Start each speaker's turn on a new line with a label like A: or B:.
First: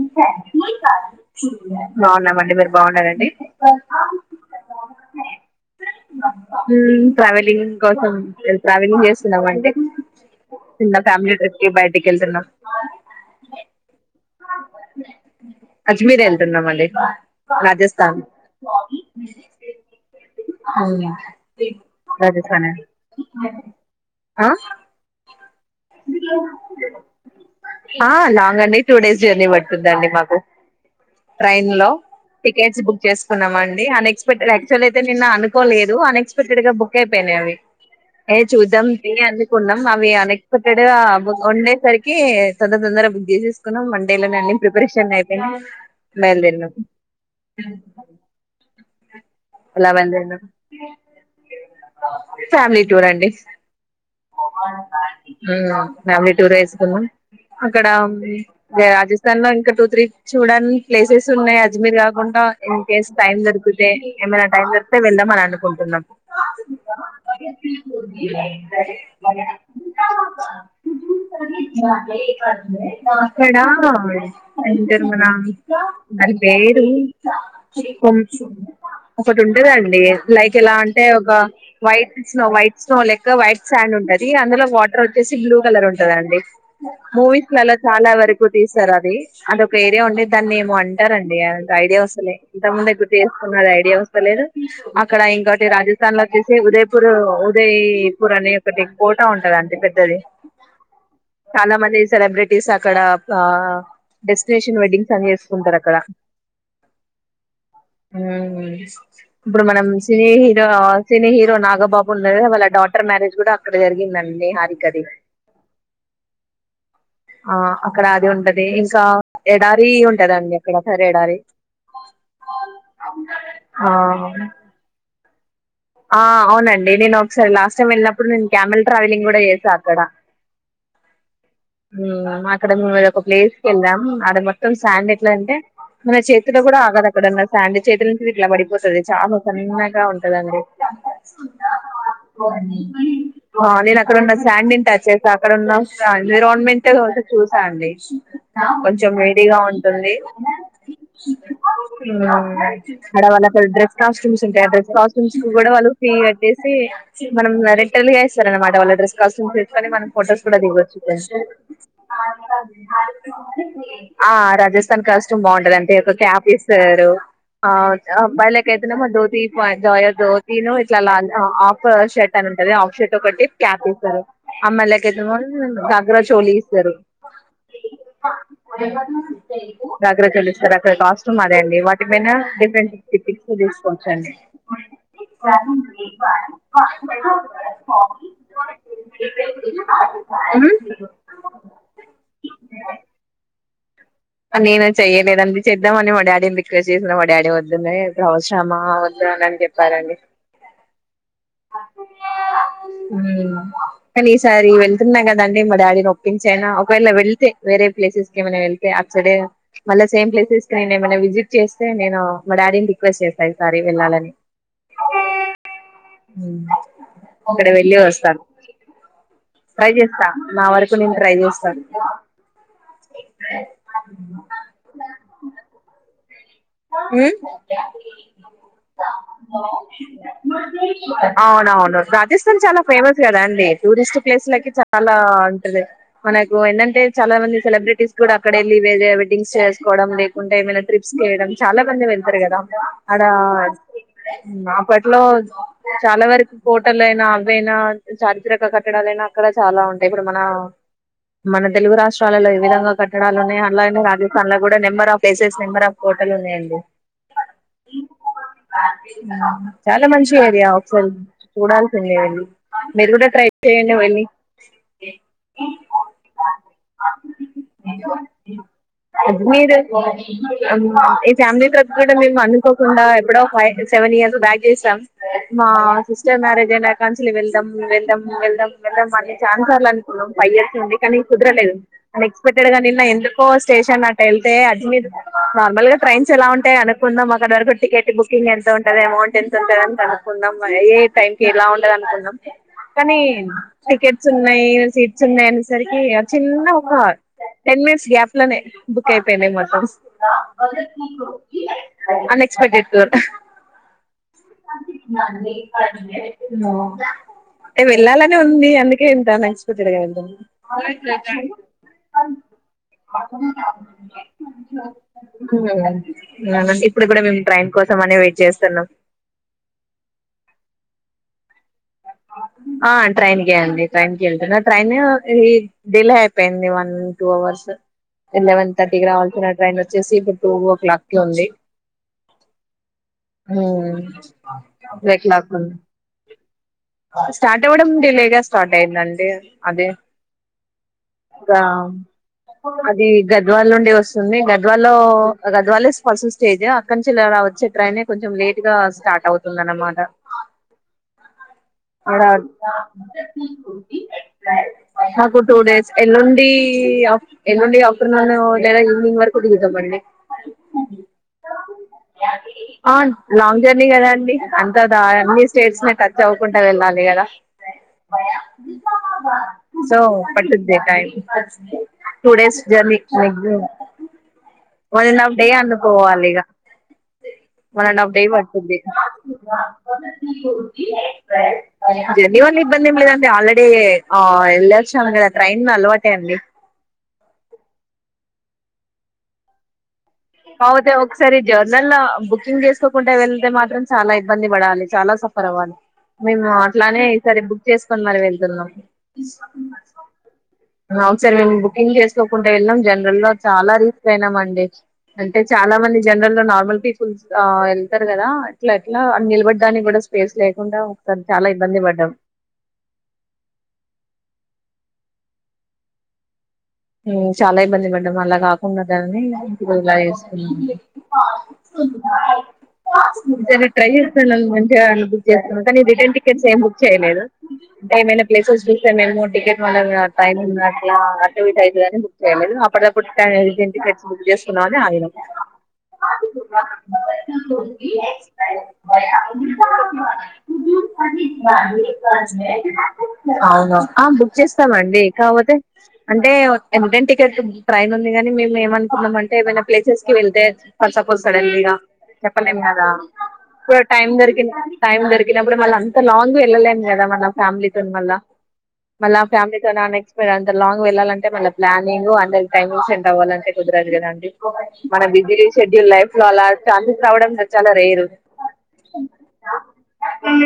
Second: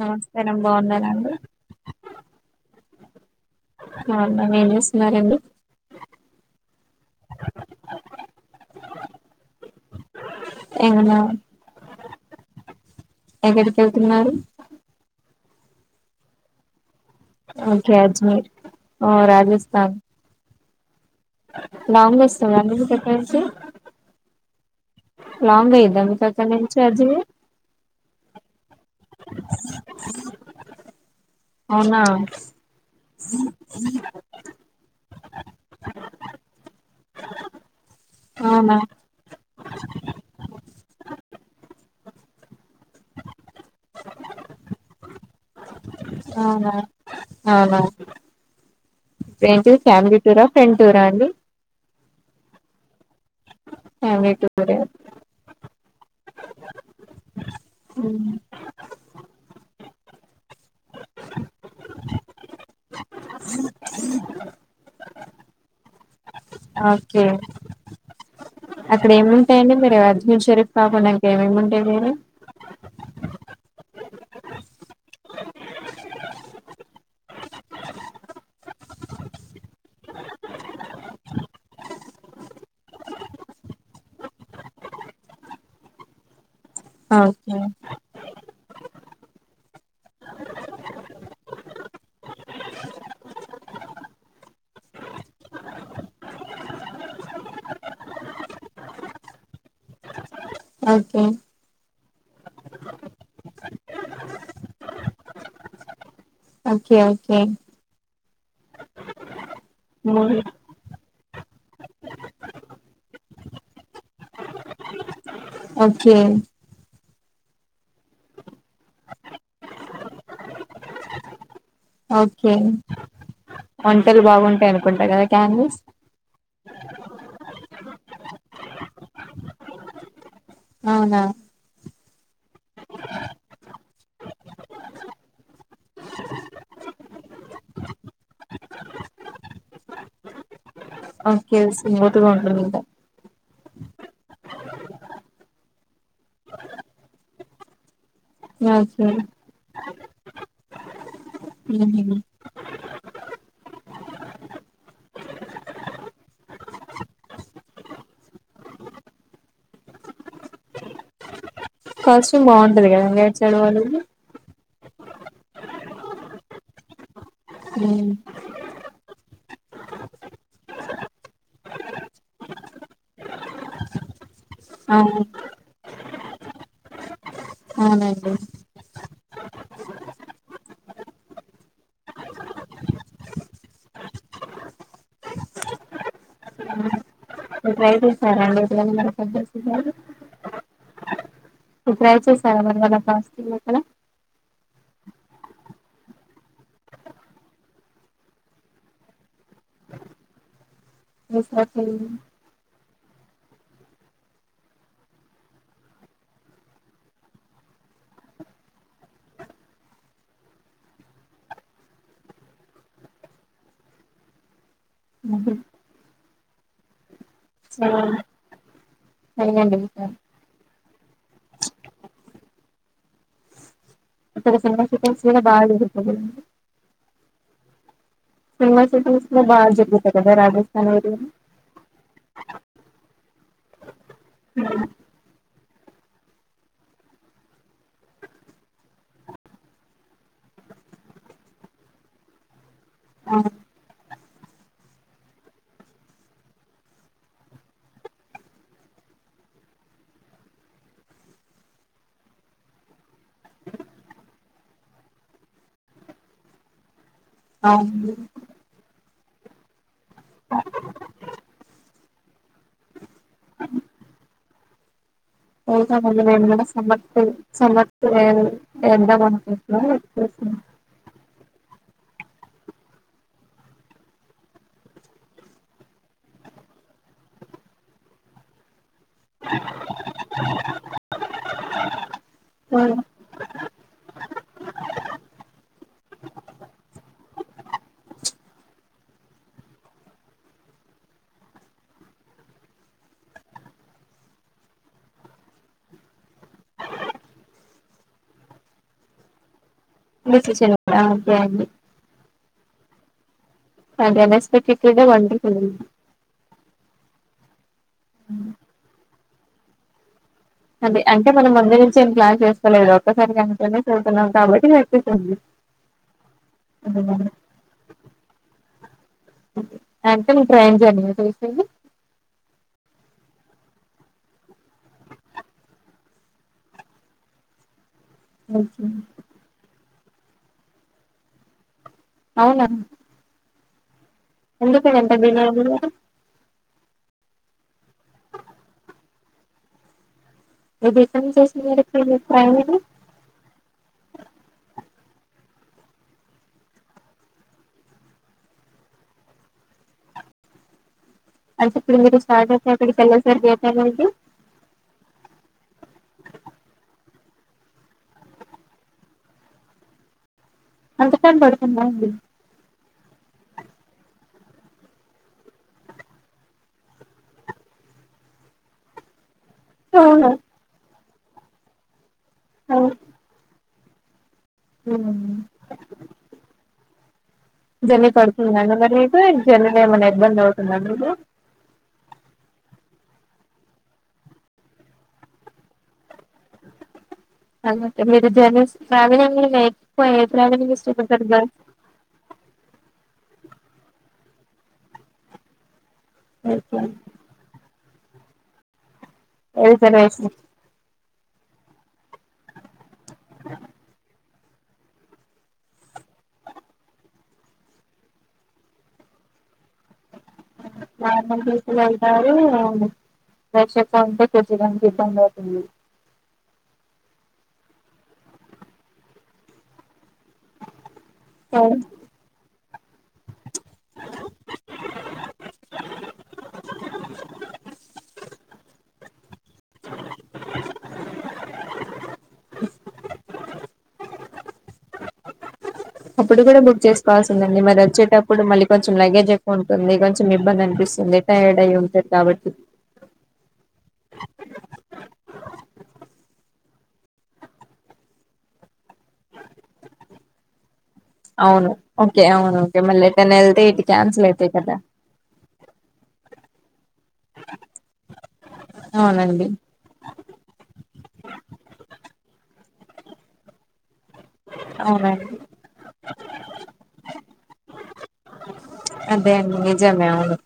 A: నమస్కారం బాగున్నారండి
B: బాగున్నామండి మీరు బాగున్నారా బాగునరండి
A: బాగున్నాం ఏం చేస్తున్నారండి
B: ఉమ్ ట్రావెలింగ్ కోసం ట్రావెలింగ్ చేస్తునాం అండి చిన్న
A: ఏమన్నా
B: ఫ్యామిలీ ట్రిప్ కి బైటికెళ్తునం
A: ఎక్కడికెళ్తునారు
B: అజ్మీర్ ఎల్తునాము అండి
A: ఒకే
B: రాజస్థాన్
A: అజ్మీర్ ఓ రాజస్ధాన్
B: ఉమ్
A: లాంగ్ వస్తాం రండి మీకు అక్కడి నుంచి
B: ఆ
A: లాంగ్ అయిద్దా మీకు అక్కడ నుంచి అజ్మీర్
B: ఆ లాంగ్ అండి టూ డేస్ జర్నీ పడుతుందండి మాకు ట్రైన్ లో
A: అవునా
B: టికెట్స్ బుక్ చేసుకున్నాం అండి అన్ఎక్స్పెక్టెడ్ యాక్చువల్ అయితే నిన్న అనుకోలేదు అన్ఎక్స్పెక్టెడ్ గా బుక్ అయిపోయినాయి అవి ఏ
A: అవునా
B: చూద్దాం అనుకున్ అవి అన్ ఎక్స్ ఉండే సరికి తొందర తొందర బుక్ చేసినం మండే ప్రెషన్ అయిపోయిన
A: అవునా అవును ఏంటిది
B: అలా
A: ఫ్యామిలీ
B: బయలుదేరినాం
A: టూర్ ఆ ఫ్రెండ్ టురా ఆ అండి
B: ఫ్యామిలీ టూర్ అండి
A: ఫ్యామిలీ టూర్ ఎ
B: యూ ఫ్యామిలీ టూర్ ఎ వేసుకున్నాం అక్కడ
A: ఉమ్,
B: రాజస్థాన్ లో ఇంకా టూ త్రీ చూడని ప్లేసెస్ ఉన్నాయి అజ్మీర్ కాకుండా ఇన్ కేస్ టైం దొరికితే ఏమైనా టైం దొరికితే వెళ్దాం అని అనుకుంటున్నాం
A: ఓకే అక్కడ ఏముంటాయండి మీరు అజ్మీర్ షరీఫ్ కాకుండా ఇంకా ఏమి ఏమి ఉంటాయి మీరు
B: అక్కడ అంటారు మన దాని పేరు కొ ఒక్కటి ఉంటదండి లైక్ ఎలా అంటే ఒక వైట్ స్నో వైట్ స్నో లెక్క వైట్ శాండ్ ఉంటది అందులో వాట్ టర్ వచ్చేసి బ్లూ కలర్ ఉంటాదండి మూవీస్
A: ఓకే
B: లల్లా చాలా వరకు తీస్తారు అది అదొక ఏరియా ఉండే దాన్ని ఏమో అంటారండీ ఐడియా వస్తలే ఇంతకు ముందు దగ్గర తీసుకున్నది ఐడియా వస్తలేదు అక్కడ ఇంకోటి రాజస్థాన్ లో వచ్చేసి ఉదయ్పూర్ ఉదయ్ పూర్ అనే ది ఒక్క కోట ఉంటాదండి పెద్ద పెద్దది
A: ఓకే
B: మంది సెలబ్రిటీస్ అక్కడ ఆ డెస్టినేషన్ వెడ్డింగ్స్ అని చేసుకుంటారు అక్కడ
A: ఓకే ఓకే
B: ఉమ్ ఇప్పుడు మనం cine
A: movie
B: hero cine hero Nagababu ఉన్నది వాళ్ళ డాటర్ మ్యారేజ్ కూడా అక్కడే జరిగిందండి ఇంక కది
A: ఓకే
B: ఆ అక్కడ అది ఉంటది ఇంకా ఎడారి ఉంటదండి అక్కడ తరి ఎడారి
A: ఓకే వంటలు
B: ఆ
A: బాగుంటాయి అనుకుంటా కదా క్యామిస్
B: ఆ అవునండి నేను ఒక్కసారి లాస్ట్ టైం వెళ్ళినప్పుడు నేను క్యామెల్ ట్రావెలింగ్ కూడా చేసా అక్కడ
A: అవునా
B: యూ అక్కడ మేము ఒక ప్లేస్ కి వెళ్ళాం ఆడ మొత్తం శాండ్ ఎట్లా అంటే మన చేతులో కూడా ఆగదు అక్కడ ఉన్న శాండ్ చేతి నుంచి ఇట్లా పడిపోతుంది చాలా సన్నగా ఉంటదండి
A: ఓకే స్మూత గా ఉంటుంది
B: నేను అక్కడన్న శాండ్ ను టచ్ చేసాను అక్కడన్న ఎన్విరాన్మెంట్ చూసా అండి
A: ఓకే
B: కొంచం వేడి గా ఉండు టుంది
A: ఉహు.
B: అ ఆడ వాళ్ల డ్రెస్ కాస్ట్యూమ్స్ ఉంటాయి ఆ డ్రెస్ కాస్ట్యూ మ్స్ కూడా వాళ్ళు ఫీ కట్టేసి మనం రెంటల్ గా ఇస్తారు అనమాట వాళ్ళ డ్రెస్ కాస్ట్ యూమ్స్ మనం ఫొటోస్ కూడా దిగొచ్చు
A: కాస్ట్యూమ్ బాగుంటది కదా రైట్ సైడ్ వాళ్ళది
B: ఆ రాజస్ తన కాస్ట్యూమ్ బాగుంటది అంటే క్యాప్ ఇస్తారు ఆ
A: ఉమ్,
B: అబ్బాయిలకయితేనేమో దో తీపయ జాయ్ జోతిను ఇట్లా లా హాఫ్ షర్ట్ అని ఉంటది హాఫ్ షర్ట్ ఒకటి క్యాప్ ఇస్తారు అమ్ల
A: అవును
B: [unintelligible] మ్ర చోలి ఇస్తారు
A: అవునండి
B: దగ్గరకెళ్ళి ఇస్తార అక్కడ కాస్టూమ్ అదే అండి వాటిపైన డిఫరెంట్ టి పిక్స్ తీసుకోవచ్చండి [unintelligible]
A: మీరు ట్రై చేసారా అండి [unintelligible] మీరు ట్రై చేసారా మరి వాళ్ళ కాస్ట్యూమ్ అక్కడ
B: అ నేనా చెయ్యలేదండి చేద్దామని మా డాడీని రిక్వెస్ట్ చేసిన మా డాడీ వద్దున్నా ఇప్పుడు అవసరమా వద్దు అనని చెప్పారండి
A: [unintelligible]
B: మ్ కానీ ఈసారి వెళ్తున్నా కదండి మా డాడీని ఒప్పించ అయినా ఒకవేళ వెళ్తే వేరే ప్లేసెస్ కి ఏమైన వె ళ్తే అటు సైడే మళ్ళ సేమ్ ప్లేసెస్ నేను ఏమన్న విజిట్ చేస్తే నేను మా డాడీని రిక్వెస్ట్ చేస్తా ఈసారి వెళ్ళాలని
A: ఉహు.
B: ఉమ్ అక్కడ వెళ్లి
A: చెయ్యండి
B: వస్తాను
A: చెయ్యండి
B: ట్రై
A: ఈసారి
B: చేస్తా నా వర ఇప్పుడు నేను ట్రై చేస్తాను అ
A: అక్కడ సినిమా షూటింగ్స్ కూడా బాగా జరుగుతది
B: మ్
A: సినిమా షూటింగ్స్ కూడా బాగా జరుగుతాయి కదా రాజస్థాన్ ఏరియా
B: మొత్తం చాలా ఫేమస్ కదా అండి టూరిస్ట్ ప్లేస్ లకి చాలా ఉంటది మనకు ఏందంటే చాలా మంది సెలబ్రిటీస్ కూడా అక్కడ వెళ్లి వేరే వెడ్డింగ్స్ చేసేసుకోవడం లేకుంటే ఏమైనా ట్రిప్స్ కి వేళ్లడం చాలా మంది వెళ్తారు కదా అడ
A: అవును
B: అప్పట్లో చాలా వరకు కోటలు అయినా అవయినా చారిత్రక కట్టడాలయినా అక్కడ చాలా ఉంటాయి ఇప్పుడు మన మన తెలుగు రాష్ట్రాలలో ఏ విధంగా కట్టడాలు ఉన్నాయో అలాగనే రాజస్థాన్ లో కూడా నెంబర్ ఆఫ్ ప్లేసెస్ నెంబర్ఫ్ కో టలు ఉన్నాయండి
A: అవును
B: ఉం చాలా మంచి ఏరియా ఒకసారి చూడాల్సిందే వెళ్లి మీరు కూడా ట్రై చేయండి వెళ్లి
A: పోదాం అండి నేను కూడా సమ్మర్ టూర్ సమ్మర్ టూర్ ఏ
B: మీరు
A: ఏద్దామనుకుంటున్న
B: ఈ ఫ్యామిలీ ట్రిప్ కూడా మేము అనుకోకుండా ఎప్పుడో ఫైవ్ సెవెన్ ఇయర్స్ బ్యాక్ చేసాం మా సిస్టర్ మ్యారేజ్ అయినా కానుంచి వెళ్దాం వెళ్దాం వెళ్దాం వెళ్దాం అని ఛానా సార్లు అనుకున్నాం ఫైవ్ ఇయర్స్ నుండి కానీ కుదరలేదు అన్ ఎక్స్పెక్టెడ్ గా నిన్న ఎందుకో స్టేషన్ అట్ వెళ్తే అజ్మి మీదు నార్మల్గా ట్రైన్స్ ఎలా ఉంటాయ అనుకున్నం అక్కడి వరకు టికెట్ బుకింగ్ ఎంత ఉంటది అమౌంట్ ఎంత ఉంటది అని కనుకున్నం ఏ టైంకి ఎలా ఉంటది అనుకున్నం కనీ టికెట్స్ ఉన్నాయి సీట్స్ ఉన్నాయి అనే సరికి చిన్న ఒక టెన్ మినిట్స్ గ్యాప్ లనే బుక్ అయిపోయినాయి మొత్తం స్
A: డెషిషన్ అ ఓకే అండి
B: క్స్పెక్టెడ్ గ
A: అది అనేక్స్పెక్టెడ్ వండర్ఫుల్ వు
B: ఎ వెళ్లాలనే ఉంది అందుకే ఇంత అనేక్స్పెక్టెడ్ గా అయింటది
A: అదే అంటే మనం ముందు నుంచి ఏం ప్లాన్ చేస్కోలేదు ఒక్కసారి అనుకొని పోతున్నాం కాబట్టి లైట్ తీసు
B: మ్ అవునండి ఇప్పుడు కూడా మేము ట్రైన్ కోసం అనే వెయిట్ చేస్తున్నాం
A: అంటే నువ్ ట్రైన్ జర్నీ ఆ చేసేది
B: ఆ ట్రైన్ కె అండి ట్రైన్ కి వెళ్తున్నా ట్రైన్ డిలే అయిపోయింది వన్ టూ అవర్స్ ఎలవెన్ తర్టీకి రావాల్సిన ట్రైన్ వచ్చేసి ఇప్పుడు టూ ఓ క్లాక్ కి ఉంది
A: అవున
B: మ్
A: ఎందుకు అంత డిల అయింది
B: స్టార్ట్ అవడం డిలేే గా స్టార్ట్ అయిందండి అదే
A: ఇది ఎక్కడి నుంచి
B: ఇంకా
A: వస్తుంది మరి ట్రైన్ ఇది
B: అది గద్వాల నుండి వస్తుంది గద్వాల్ లో గద్వాల్ నే ఫస్ట్ స్టేజ్ అక్కడ నుంచి ఇలా వచ్చే ట్రైనే కొంచెం లేట్ గా స్టార్ట్ అవుతుంది అన్నమాట
A: అంటే ఇప్పుడు
B: ఆడ
A: మీరు స్టార్ట్ అయితే అక్కడికి వెళ్ళేసరికి ఏ టైం అయింది
B: నాకు టూ డేస్ ఎల్లుండీ అఫ్ ఏల్లుండి అఫ్టార్నూన్ లేదా ఈవినింగ్ వరకు దిగుతం అండి
A: అంత టైం పడుతుందా అండి
B: లాంగ్ జర్నీ కదా అండి అంతా అన్నీ స్టేట్స్ నీ టచ్ అవు వుకుంట వెళ్ళాలి కదా సో
A: అవునా
B: పట్టుది టైం టూ డేస్
A: అవును.
B: Journey maximum one and
A: um.
B: Half day అనుకోవాలిగా
A: జర్నీ పడుతుందా అండి మరి మీకు జర్నీలో ఏమన్నా ఇబ్బంది అవుతుందా అండి మీకు
B: జర్నీ వల్ల ఇబ్బంది ఏం లేదండి ఆల్రెడీ ఆ వెళ్లోచాం కదా ట్రైన్ అలవాటే అండి
A: అలవాటే మీరు జర్నీస్ ట్రావెలింగ్ నైట్
B: అవుతే ఒకసారి జర్నల బుకింగ్ చేసుకోకుంటా వెళ్తే మాత్రం చాలా ఇబ్ ఇబ్బంది పడాలి చాలా సఫర్ అవ్వాలి మేము అట్లానే ఈ సారి బుక్ చేస్ కొనీ మరీ వెళ్తున్నం
A: ఏం కర్రీ చేసినవ్ [unintelligible]
B: సారి మేం బుకింగ్ చేస్ కోకుంట ఎల్లినం జనరల్ ల్లో చాలా రిస్క్ అయినం అండి అంటే చాలా మంది జనరల్ లో నార్మల్ పీపుల్స్ ఆ ఎళ్తరు కదా అట్లా అట్లా నిలబడ్డానికి కూడా స్
A: నార్మల్ గైతే వెళతారూ రష్ ఎక్కువ ఉంటే కూర్చోడా ఇబ్బందైతుంది
B: ఆ చాలా ఇబ్బంది పడ్డం అలా కాకుండ దనీ ఇలా చేస్ కున్నం ట్రై చేస్తాను న మంచిగా బుక్ చేయాలని కానీ రిటర్న్ టికెట్స్ ఏం బుక్ చేయలేదు అంటే ఏమైనా ప్లేసెస్ చూస్తే మేము టికెట్ మళ్ళా టైమింగ్ అట్లా ఐతదని బుక్చేయలేదు అప్పటి వరకు టై ఇగ ఇంటికొచ్చి బుక్ చేసుకుందం అని ఆగినం
A: అప్పుడు కూడా బుక్ చేసుకోవాల్సి దండి మరి వచ్చేటప్పుడు మళ్ళీ కొంచెం లగేజ్ ఎక్కువ ఉంటుంది కొంచెం ఇబ్బంది అనిపిస్తుంది టైర్డ్ అయి ఉంటరు కాబట్టి
B: అవును ఆ బుక్ ఏ ఒక్క రిటర్న్ టికెటు ట్రైన్ ఉంది గానీ మేమ్ ఏమనుకున్నం అంటే ఏమైనా ప్లేసెస్ కి వెళ్తే ఫర్ సపోజ్
A: అవును
B: సడన్లీగా
A: ఓకే అవును
B: చెప్పలేం
A: ఓకే
B: గదా
A: మళ్ళీ ఎటైనా వెళ్తే
B: కొద్దిగా
A: ఇటు
B: టైం
A: క్యాన్సిల్
B: దొరికి
A: అయితాయి కదా
B: టైం దొరికినప్పుడు మళ్ళీ అంత లాంగ్ ఎళ్ళలేమ్ ఫ్యామిలీ తోనీ మళ్ళా మళ్ళా
A: అవునండి
B: ఫ్యామిలీ తోని అన్నీ ఎక్స్పిర్ అంటే లాంగ్ వెళ్లాలంటే మన ప్లానింగు అందరికీ టైం ఎక్స్టెండ్ అవ్వాలంటే కుదరదు కదండి మన
A: అవునండి
B: బిజీ షెడ్యూల్ లైఫ్ లో అలా ఛాన్సెస్ రావడం చాలా రేరు
A: అదే అండి నిజమే అవును